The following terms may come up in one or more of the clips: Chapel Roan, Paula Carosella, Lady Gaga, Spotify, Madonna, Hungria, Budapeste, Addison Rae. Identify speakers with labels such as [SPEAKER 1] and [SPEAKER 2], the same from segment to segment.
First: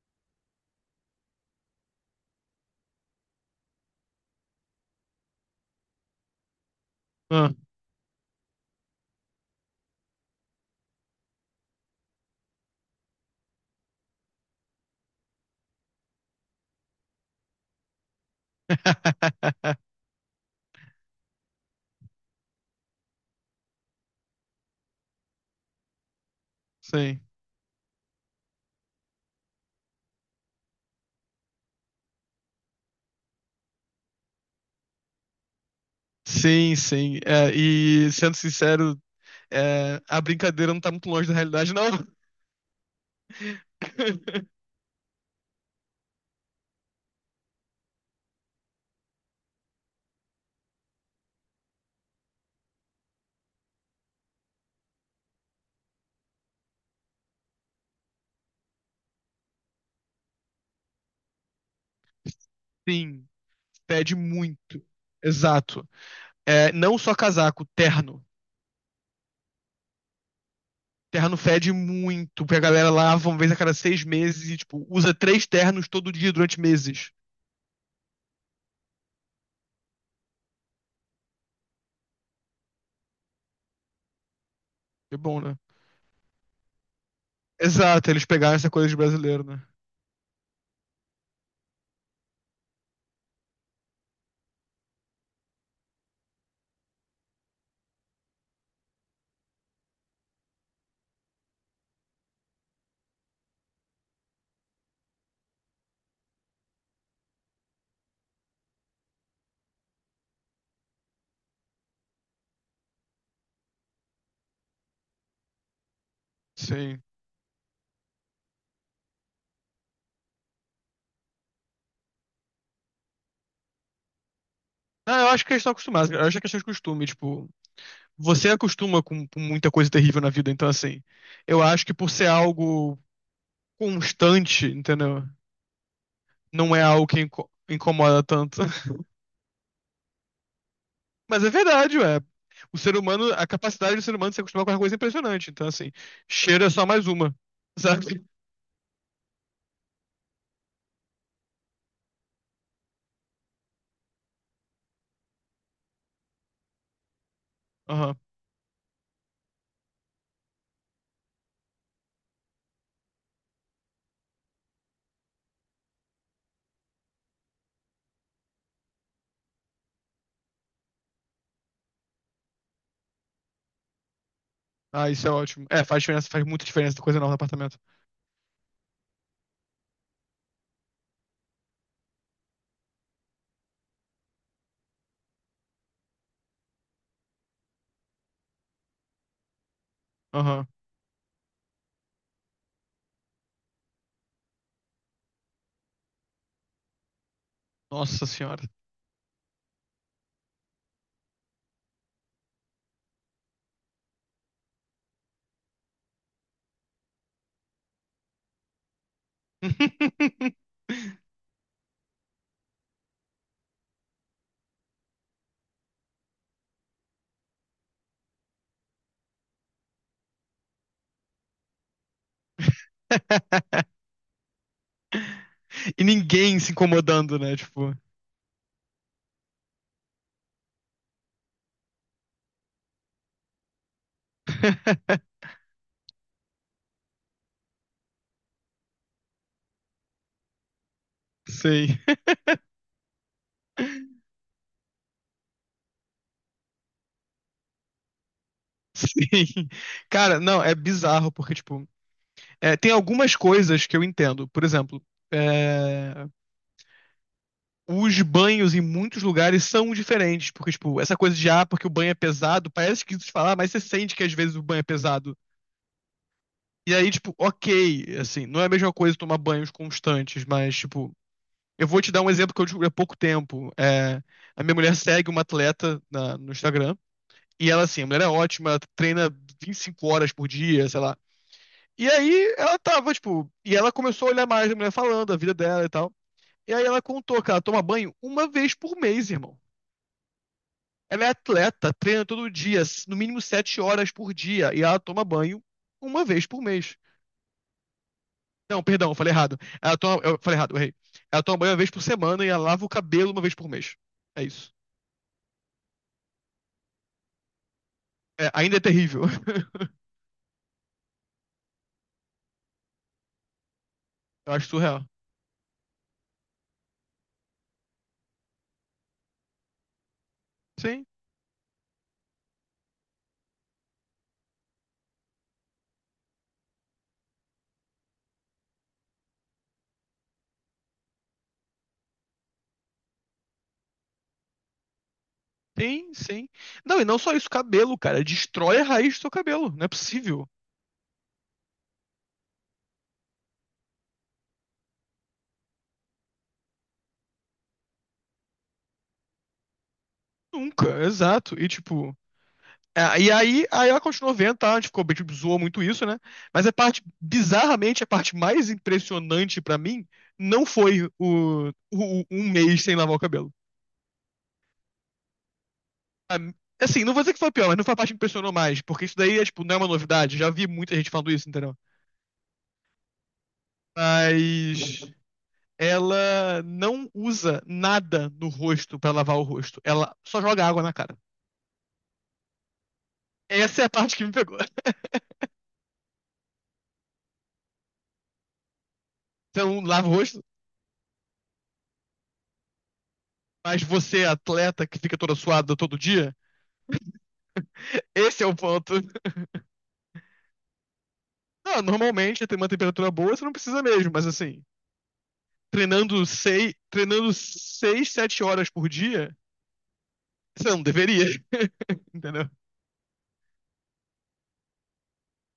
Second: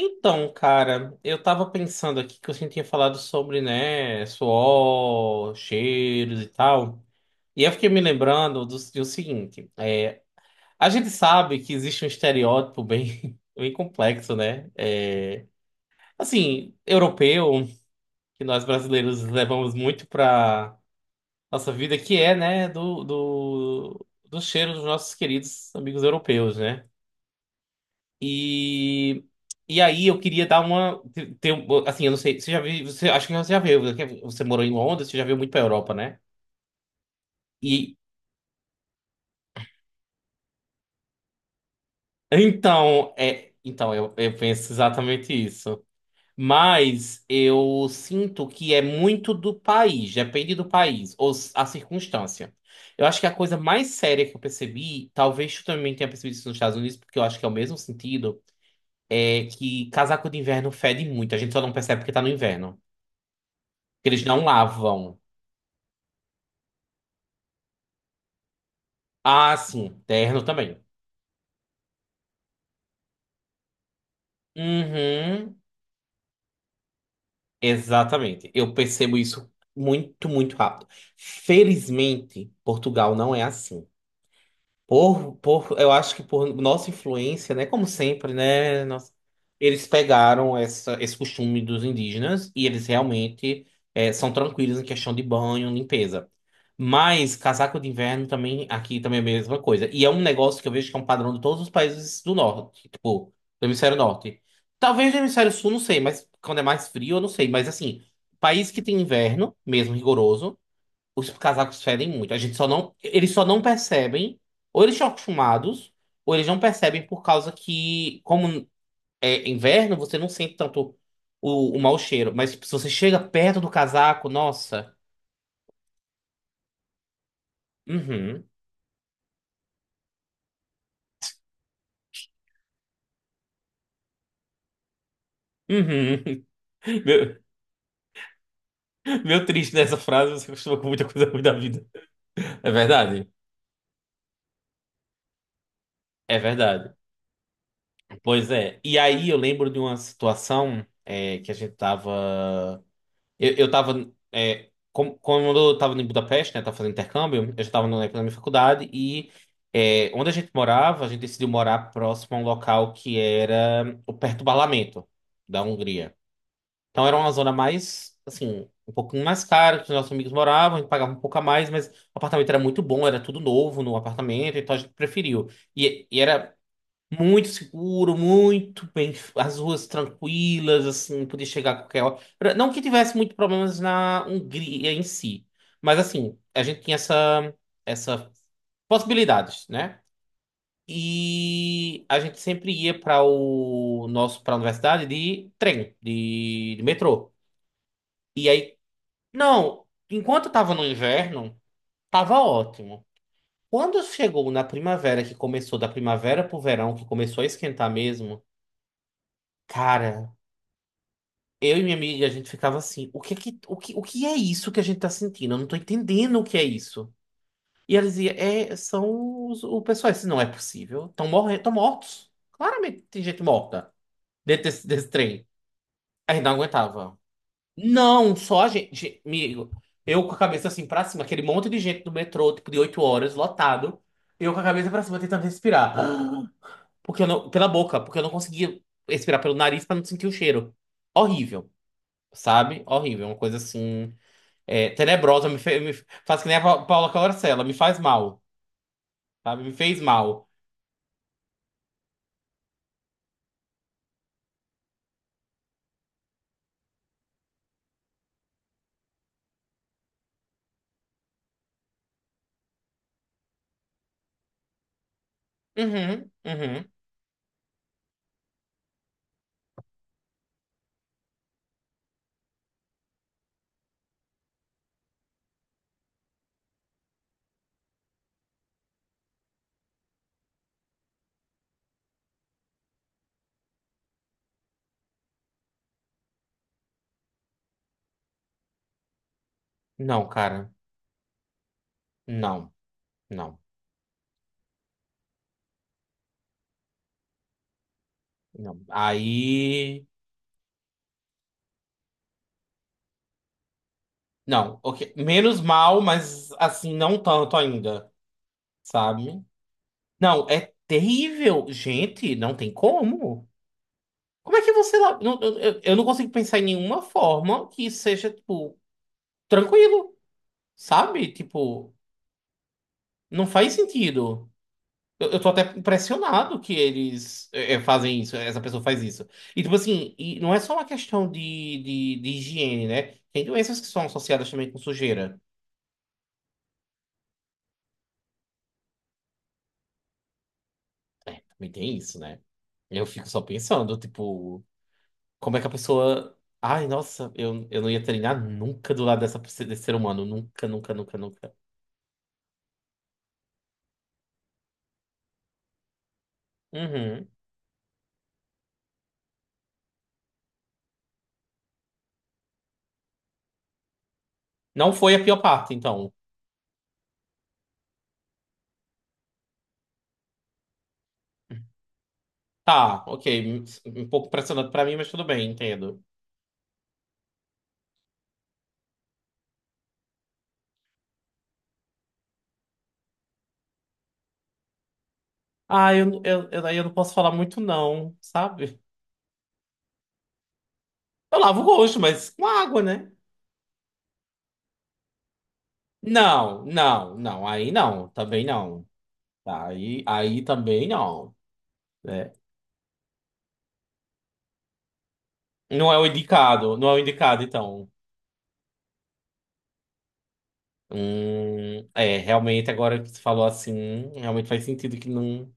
[SPEAKER 1] Então, cara, eu tava pensando aqui que você tinha falado sobre, né, suor, cheiros e tal.
[SPEAKER 2] Ah,
[SPEAKER 1] E eu fiquei me lembrando do seguinte, a gente sabe que existe um estereótipo bem, bem complexo, né? Assim, europeu, que nós brasileiros levamos muito pra nossa vida, que é, né, do cheiro dos nossos queridos amigos europeus, né?
[SPEAKER 2] sim.
[SPEAKER 1] E, e aí eu queria dar uma. Ter, assim, eu não sei. Você já viu. Acho que você já viu. Você morou em Londres, você já viu muito pra Europa, né?
[SPEAKER 2] Sim, sim. É,
[SPEAKER 1] E
[SPEAKER 2] e sendo sincero, a brincadeira não tá muito longe da realidade, não.
[SPEAKER 1] então, então eu penso exatamente isso. Mas eu sinto que é muito do país, depende do país, ou a circunstância. Eu acho que a coisa mais séria que eu percebi, talvez tu também tenha percebido isso nos Estados Unidos, porque eu acho que é o mesmo sentido, é que casaco de inverno fede muito. A gente só não percebe porque tá no inverno.
[SPEAKER 2] Sim,
[SPEAKER 1] Porque
[SPEAKER 2] fede
[SPEAKER 1] eles não
[SPEAKER 2] muito.
[SPEAKER 1] lavam.
[SPEAKER 2] Exato. É, não só casaco, terno.
[SPEAKER 1] Ah, sim, terno também.
[SPEAKER 2] Terno fede muito, porque a galera lava uma vez a cada 6 meses e, tipo, usa três
[SPEAKER 1] Uhum,
[SPEAKER 2] ternos todo dia durante meses.
[SPEAKER 1] exatamente. Eu percebo isso muito, muito rápido. Felizmente, Portugal não é assim.
[SPEAKER 2] É bom, né?
[SPEAKER 1] Eu acho que por nossa influência, né? Como
[SPEAKER 2] Exato, eles
[SPEAKER 1] sempre,
[SPEAKER 2] pegaram essa
[SPEAKER 1] né?
[SPEAKER 2] coisa de brasileiro, né?
[SPEAKER 1] Eles pegaram esse costume dos indígenas e eles realmente são tranquilos em questão de banho, limpeza. Mas casaco de inverno também, aqui também é a mesma coisa. E é um negócio que eu vejo que é um padrão de todos os países do norte, tipo, do hemisfério norte. Talvez do hemisfério sul, não sei, mas quando é mais frio, eu não sei. Mas assim, país que tem inverno, mesmo rigoroso. Os casacos fedem muito. A gente só não, eles só não percebem, ou eles estão acostumados, ou eles não
[SPEAKER 2] Sim.
[SPEAKER 1] percebem por causa que, como é inverno, você não sente tanto o mau cheiro. Mas tipo, se você chega perto do casaco, nossa.
[SPEAKER 2] Ah, eu acho que eles estão acostumados, cara. Eu acho que é questão de costume, tipo.
[SPEAKER 1] Uhum.
[SPEAKER 2] Você acostuma com muita coisa terrível na vida, então assim, eu acho que por ser algo constante, entendeu?
[SPEAKER 1] Uhum.
[SPEAKER 2] Não é algo que
[SPEAKER 1] Meu,
[SPEAKER 2] incomoda tanto.
[SPEAKER 1] meu triste nessa frase, você acostuma com muita coisa ruim
[SPEAKER 2] Mas é
[SPEAKER 1] da vida.
[SPEAKER 2] verdade, ué.
[SPEAKER 1] É
[SPEAKER 2] O ser
[SPEAKER 1] verdade?
[SPEAKER 2] humano, a capacidade do ser humano de se acostumar com uma coisa é impressionante. Então, assim,
[SPEAKER 1] É
[SPEAKER 2] cheiro é só
[SPEAKER 1] verdade.
[SPEAKER 2] mais uma, sabe?
[SPEAKER 1] Pois é. E aí eu lembro de uma situação que a gente tava. Eu tava. Quando eu tava em Budapeste, né? Tava fazendo intercâmbio, eu já tava na
[SPEAKER 2] Aham.
[SPEAKER 1] época da minha faculdade e onde a gente morava, a gente decidiu morar próximo a um local que era o perto do parlamento da Hungria. Então era uma zona mais, assim, um pouquinho mais cara que os nossos amigos moravam, a gente pagava um pouco a mais, mas o apartamento era muito bom, era tudo novo no apartamento, então a gente
[SPEAKER 2] Ah, isso é
[SPEAKER 1] preferiu.
[SPEAKER 2] ótimo. É, faz
[SPEAKER 1] E
[SPEAKER 2] diferença, faz
[SPEAKER 1] era
[SPEAKER 2] muita diferença, coisa nova no
[SPEAKER 1] muito
[SPEAKER 2] apartamento.
[SPEAKER 1] seguro, muito bem, as ruas tranquilas, assim, podia chegar a qualquer hora. Não que tivesse muito problemas na Hungria em si, mas assim, a gente tinha essa possibilidades, né?
[SPEAKER 2] Aham.
[SPEAKER 1] E a gente sempre ia para o nosso para a universidade de trem, de metrô.
[SPEAKER 2] Nossa
[SPEAKER 1] E
[SPEAKER 2] senhora.
[SPEAKER 1] aí, não, enquanto eu tava no inverno, tava ótimo. Quando chegou na primavera, que começou da primavera pro verão, que começou a esquentar mesmo, cara. Eu e minha amiga, a gente ficava assim, o que é isso que a gente tá sentindo? Eu não tô entendendo o que é isso. E ela dizia, o pessoal, isso não é possível. Estão morrendo, estão mortos. Claramente tem gente morta dentro desse trem.
[SPEAKER 2] E
[SPEAKER 1] A gente não
[SPEAKER 2] ninguém se
[SPEAKER 1] aguentava.
[SPEAKER 2] incomodando, né? Tipo.
[SPEAKER 1] Não, só a gente, gente, amigo. Eu com a cabeça assim pra cima, aquele monte de gente do metrô, tipo de oito horas, lotado. Eu com a cabeça pra cima tentando respirar. Porque eu não, pela boca, porque eu não conseguia respirar pelo nariz pra não sentir o cheiro. Horrível.
[SPEAKER 2] Sei.
[SPEAKER 1] Sabe? Horrível. Uma coisa assim. É, tenebrosa, me faz que nem a Paula Carosella, me faz mal, sabe?
[SPEAKER 2] Sim.
[SPEAKER 1] Me fez
[SPEAKER 2] Cara,
[SPEAKER 1] mal.
[SPEAKER 2] não, é bizarro, porque, tipo, tem algumas coisas que eu entendo. Por exemplo, é, os banhos em muitos lugares são diferentes, porque, tipo, essa coisa de, ah, porque o banho é pesado, parece esquisito de falar, mas você sente que às vezes o banho é pesado.
[SPEAKER 1] Uhum, uhum.
[SPEAKER 2] E aí, tipo, ok, assim, não é a mesma coisa tomar banhos constantes, mas, tipo, eu vou te dar um exemplo que eu descobri há pouco tempo. A minha mulher segue uma atleta no Instagram, e ela, assim, a mulher é ótima, ela treina 25 horas por dia, sei lá. E aí ela tava, tipo, e ela começou a olhar mais a mulher falando, a vida dela e tal. E aí ela contou que ela toma banho uma vez por mês, irmão.
[SPEAKER 1] Não, cara.
[SPEAKER 2] Ela é atleta, treina todo
[SPEAKER 1] Não,
[SPEAKER 2] dia, no mínimo
[SPEAKER 1] não,
[SPEAKER 2] 7 horas por dia, e ela toma banho uma vez por mês.
[SPEAKER 1] não.
[SPEAKER 2] Não, perdão, eu falei errado.
[SPEAKER 1] Aí.
[SPEAKER 2] Eu falei errado, eu errei. Ela toma banho uma vez por semana e ela lava o cabelo uma vez por mês. É isso.
[SPEAKER 1] Não, ok. Menos mal, mas assim, não tanto ainda,
[SPEAKER 2] É, ainda é terrível.
[SPEAKER 1] sabe? Não, é terrível. Gente, não tem como.
[SPEAKER 2] Eu
[SPEAKER 1] Como é
[SPEAKER 2] acho
[SPEAKER 1] que você.
[SPEAKER 2] surreal.
[SPEAKER 1] Eu não consigo pensar em nenhuma forma que seja, tipo, tranquilo,
[SPEAKER 2] Sim,
[SPEAKER 1] sabe? Tipo, não faz sentido. Eu tô até impressionado que eles fazem isso, essa pessoa faz isso. E, tipo assim, e não é só uma questão de higiene, né? Tem doenças que são associadas também com sujeira.
[SPEAKER 2] sim, sim. Não, e não só isso, cabelo, cara. Destrói a raiz do seu cabelo. Não é possível.
[SPEAKER 1] É, também tem isso, né? Eu fico só pensando, tipo, como é que a pessoa. Ai, nossa, eu não ia treinar nunca do lado desse ser humano. Nunca, nunca,
[SPEAKER 2] Nunca,
[SPEAKER 1] nunca, nunca.
[SPEAKER 2] exato. E tipo. É, e aí ela continuou vendo, tá? A gente ficou, tipo, zoou muito isso, né? Mas a parte,
[SPEAKER 1] Uhum.
[SPEAKER 2] bizarramente, a parte mais impressionante pra mim não foi um mês sem lavar o cabelo.
[SPEAKER 1] Não foi a pior parte, então.
[SPEAKER 2] A- Assim, não vou dizer que foi pior, mas não foi a parte que impressionou mais, porque isso daí é, tipo, não é uma novidade. Já vi muita gente falando isso, entendeu?
[SPEAKER 1] Tá, ok. Um um pouco impressionante pra mim,
[SPEAKER 2] Mas
[SPEAKER 1] mas tudo bem, entendo.
[SPEAKER 2] ela não usa nada no rosto pra lavar o rosto. Ela só joga água na cara. Essa é a parte que me pegou.
[SPEAKER 1] Eu, daí eu não posso falar muito, não, sabe?
[SPEAKER 2] Então, lava o rosto,
[SPEAKER 1] Eu lavo o rosto, mas com água, né?
[SPEAKER 2] mas você, atleta, que fica toda suada todo dia.
[SPEAKER 1] Não, não, não. Aí não,
[SPEAKER 2] Esse
[SPEAKER 1] também
[SPEAKER 2] é o
[SPEAKER 1] não.
[SPEAKER 2] ponto.
[SPEAKER 1] Tá, Aí, aí também não.
[SPEAKER 2] Não,
[SPEAKER 1] né?
[SPEAKER 2] normalmente tem uma temperatura boa, você não precisa mesmo, mas assim,
[SPEAKER 1] Não é o indicado, não é o
[SPEAKER 2] treinando
[SPEAKER 1] indicado, então.
[SPEAKER 2] 6, 7 horas por dia, você não deveria,
[SPEAKER 1] É,
[SPEAKER 2] entendeu?
[SPEAKER 1] realmente, agora que você falou assim, realmente faz sentido que não,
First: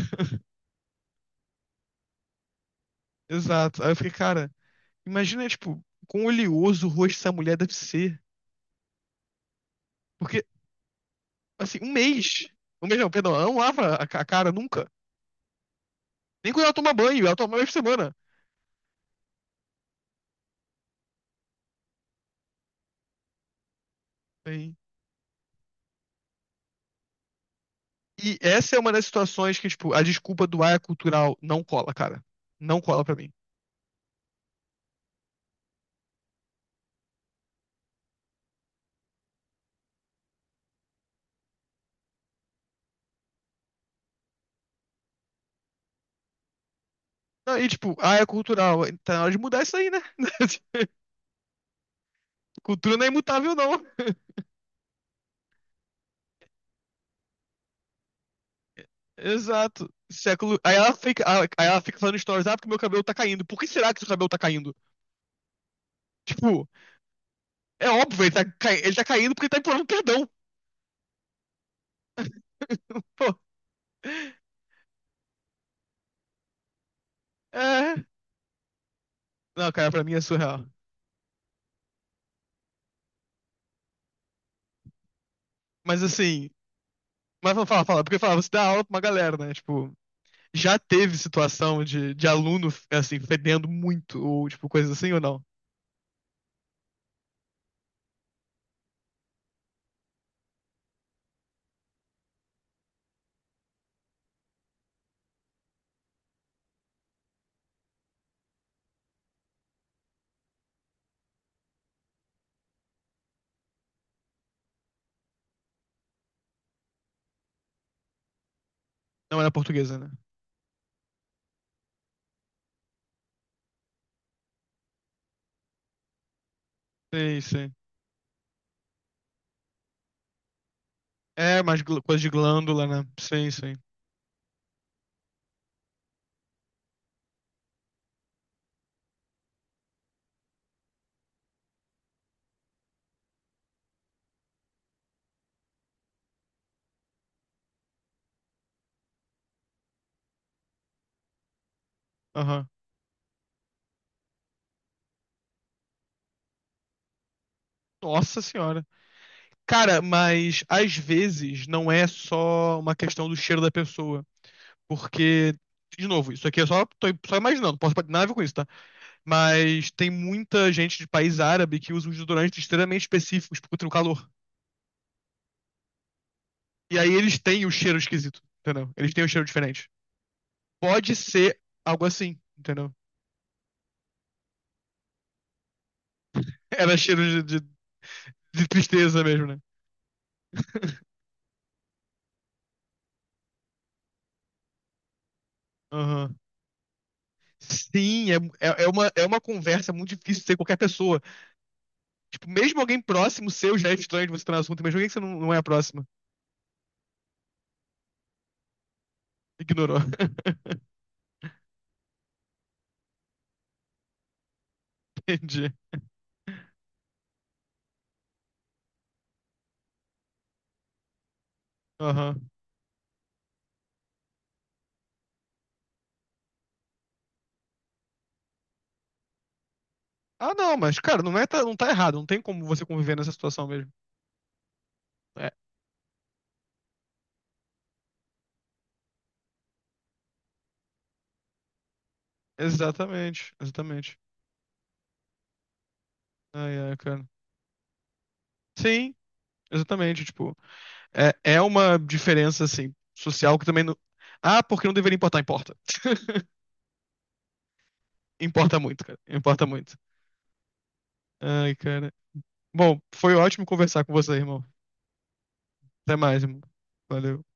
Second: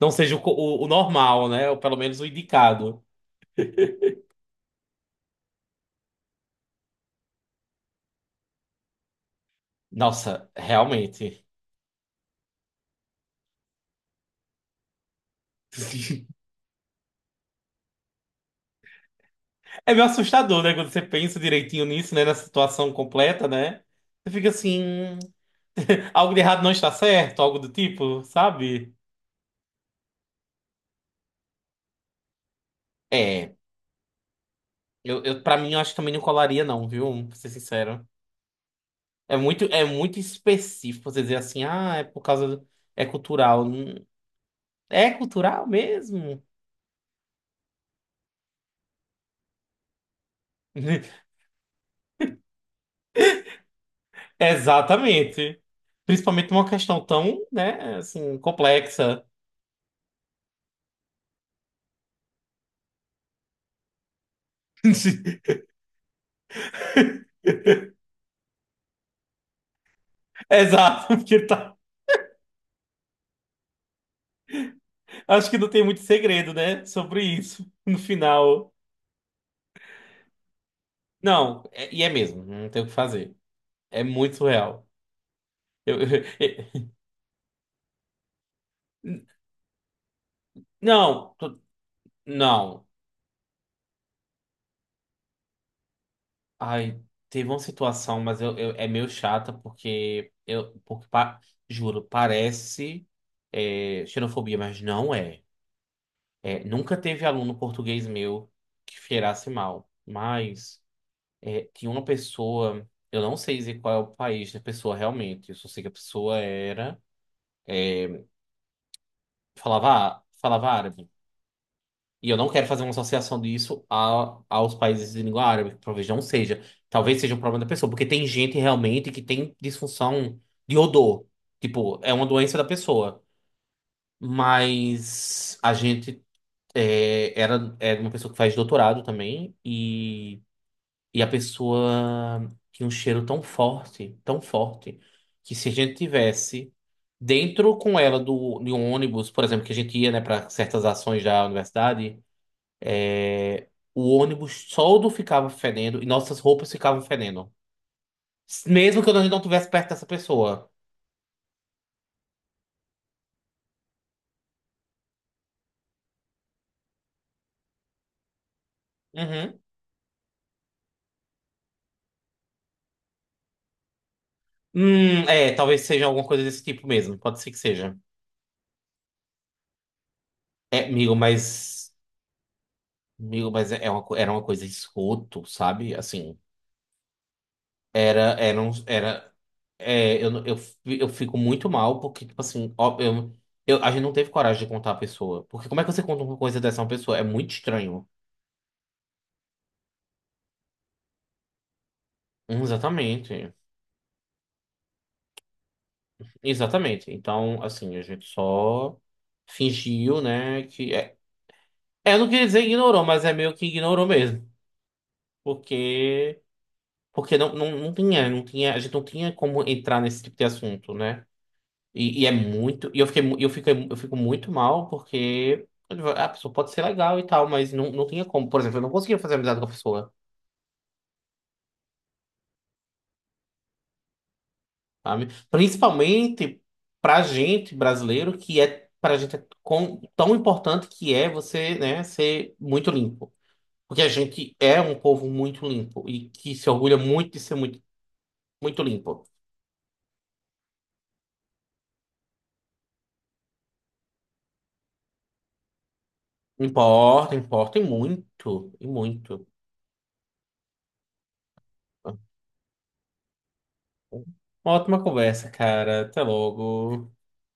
[SPEAKER 1] não seja o normal, né? Ou pelo menos o indicado.
[SPEAKER 2] Exato. Aí eu fiquei, cara, imagina, tipo, quão oleoso o rosto dessa mulher deve ser. Porque,
[SPEAKER 1] Nossa, realmente.
[SPEAKER 2] assim, um mês. Um mês não, perdão, ela não lava a a cara nunca. Nem quando ela toma banho, ela toma uma vez por semana.
[SPEAKER 1] É meio assustador, né? Quando você pensa direitinho nisso, né? Na situação completa, né? Você fica
[SPEAKER 2] Sim.
[SPEAKER 1] assim, algo de errado não está certo, algo do tipo,
[SPEAKER 2] E essa é uma
[SPEAKER 1] sabe?
[SPEAKER 2] das situações que, tipo, a desculpa do ar é cultural não cola, cara. Não cola pra mim.
[SPEAKER 1] É, eu para mim eu acho que também não colaria não, viu? Pra ser sincero. É muito específico você dizer assim, ah, é por causa é cultural. É cultural mesmo?
[SPEAKER 2] Não, e tipo, ah, é cultural. Tá na hora de mudar isso aí, né? Cultura não é imutável, não.
[SPEAKER 1] Exatamente. Principalmente uma questão tão, né, assim, complexa.
[SPEAKER 2] Exato. Século. Aí ela fica falando stories, ah, porque meu cabelo tá caindo. Por que será que seu cabelo tá caindo? Tipo, é óbvio, ele tá caindo porque ele tá implorando perdão.
[SPEAKER 1] Exato, porque tá,
[SPEAKER 2] Pô.
[SPEAKER 1] acho que não tem muito segredo, né, sobre isso no
[SPEAKER 2] É.
[SPEAKER 1] final.
[SPEAKER 2] Não, cara, pra mim é surreal.
[SPEAKER 1] Não, e é mesmo, não tem o que fazer. É muito surreal. Eu-
[SPEAKER 2] Mas assim, mas fala, fala, fala, porque fala, você dá aula pra uma galera, né? Tipo, já teve
[SPEAKER 1] não,
[SPEAKER 2] situação de, aluno,
[SPEAKER 1] não.
[SPEAKER 2] assim, fedendo muito, ou tipo, coisa assim, ou não?
[SPEAKER 1] Ai, teve uma situação, mas é meio chata porque juro, parece xenofobia, mas não é. É, nunca teve aluno português meu que cheirasse mal, mas é, tinha uma pessoa, eu não sei dizer qual é o país da pessoa realmente, eu só sei que a pessoa era
[SPEAKER 2] Não era
[SPEAKER 1] falava
[SPEAKER 2] portuguesa, né?
[SPEAKER 1] falava árabe. E eu não quero fazer uma associação disso a, aos países de língua árabe, que talvez não seja. Talvez seja um
[SPEAKER 2] Sim,
[SPEAKER 1] problema da
[SPEAKER 2] sim.
[SPEAKER 1] pessoa, porque tem gente realmente que tem disfunção de odor.
[SPEAKER 2] É, mais
[SPEAKER 1] Tipo, é
[SPEAKER 2] coisa
[SPEAKER 1] uma
[SPEAKER 2] de
[SPEAKER 1] doença da
[SPEAKER 2] glândula, né?
[SPEAKER 1] pessoa.
[SPEAKER 2] Sim, sim.
[SPEAKER 1] Mas a gente era uma pessoa que faz doutorado também, e a pessoa tinha um cheiro tão forte, que se a gente tivesse dentro com ela de um ônibus, por exemplo, que a gente ia, né, para certas ações da universidade.
[SPEAKER 2] Aham.
[SPEAKER 1] O ônibus todo ficava fedendo e nossas roupas ficavam fedendo.
[SPEAKER 2] Nossa senhora.
[SPEAKER 1] Mesmo que a gente não estivesse perto
[SPEAKER 2] Cara,
[SPEAKER 1] dessa
[SPEAKER 2] mas
[SPEAKER 1] pessoa.
[SPEAKER 2] às vezes não é só uma questão do cheiro da pessoa. Porque, de novo, isso aqui é só, tô só imaginando, não posso ter nada a ver com isso, tá?
[SPEAKER 1] Uhum.
[SPEAKER 2] Mas tem muita gente de país árabe que usa uns desodorantes extremamente específicos contra o calor.
[SPEAKER 1] É, talvez seja alguma coisa desse tipo
[SPEAKER 2] E aí
[SPEAKER 1] mesmo.
[SPEAKER 2] eles
[SPEAKER 1] Pode ser que
[SPEAKER 2] têm o
[SPEAKER 1] seja.
[SPEAKER 2] cheiro esquisito, entendeu? Eles têm o cheiro diferente.
[SPEAKER 1] É,
[SPEAKER 2] Pode
[SPEAKER 1] amigo,
[SPEAKER 2] ser
[SPEAKER 1] mas.
[SPEAKER 2] algo assim, entendeu?
[SPEAKER 1] Amigo, mas é uma, era uma coisa esgoto, sabe? Assim,
[SPEAKER 2] Era cheiro de, de- de tristeza
[SPEAKER 1] era,
[SPEAKER 2] mesmo,
[SPEAKER 1] é, eu, não- eu, fi- eu fico muito mal porque, tipo assim, ó, a gente não teve coragem de contar a pessoa. Porque como é que você conta
[SPEAKER 2] né?
[SPEAKER 1] uma coisa dessa a uma pessoa? É muito estranho.
[SPEAKER 2] Sim, é, é uma conversa muito difícil de ter qualquer pessoa. Tipo, mesmo alguém próximo
[SPEAKER 1] Exatamente.
[SPEAKER 2] seu já é estranho de você estar no assunto, mesmo alguém que você não, não é próximo.
[SPEAKER 1] Exatamente. Então, assim, a gente só
[SPEAKER 2] Ignorou.
[SPEAKER 1] fingiu, né, que... É, é, eu não queria dizer ignorou, mas é meio que ignorou mesmo.
[SPEAKER 2] Entendi.
[SPEAKER 1] Porque... Porque não tinha, não tinha... A gente não tinha como entrar nesse tipo de assunto, né? E é
[SPEAKER 2] Aham.
[SPEAKER 1] muito... E eu fiquei, eu fico muito mal porque... A pessoa pode ser legal e tal, mas não, não tinha como. Por exemplo, eu não conseguia fazer amizade com a pessoa,
[SPEAKER 2] Ah, não, mas, cara, não é, não tá errado. Não tem como você conviver nessa situação mesmo.
[SPEAKER 1] sabe?
[SPEAKER 2] É,
[SPEAKER 1] Principalmente pra gente, brasileiro, Pra gente tão importante que é você, né, ser muito limpo.
[SPEAKER 2] exatamente,
[SPEAKER 1] Porque a
[SPEAKER 2] exatamente.
[SPEAKER 1] gente é um povo muito limpo e que se
[SPEAKER 2] Ai, ai,
[SPEAKER 1] orgulha
[SPEAKER 2] cara.
[SPEAKER 1] muito de ser muito, muito
[SPEAKER 2] Sim,
[SPEAKER 1] limpo.
[SPEAKER 2] exatamente. Tipo, é uma diferença, assim, social que também não. Ah, porque não deveria importar? Importa.
[SPEAKER 1] Importa, importa e muito,
[SPEAKER 2] Importa
[SPEAKER 1] e
[SPEAKER 2] muito, cara.
[SPEAKER 1] muito.
[SPEAKER 2] Importa muito. Ai, cara. Bom, foi ótimo conversar com você, irmão.
[SPEAKER 1] Uma ótima conversa, cara.
[SPEAKER 2] Até
[SPEAKER 1] Até
[SPEAKER 2] mais, irmão.
[SPEAKER 1] logo.
[SPEAKER 2] Valeu.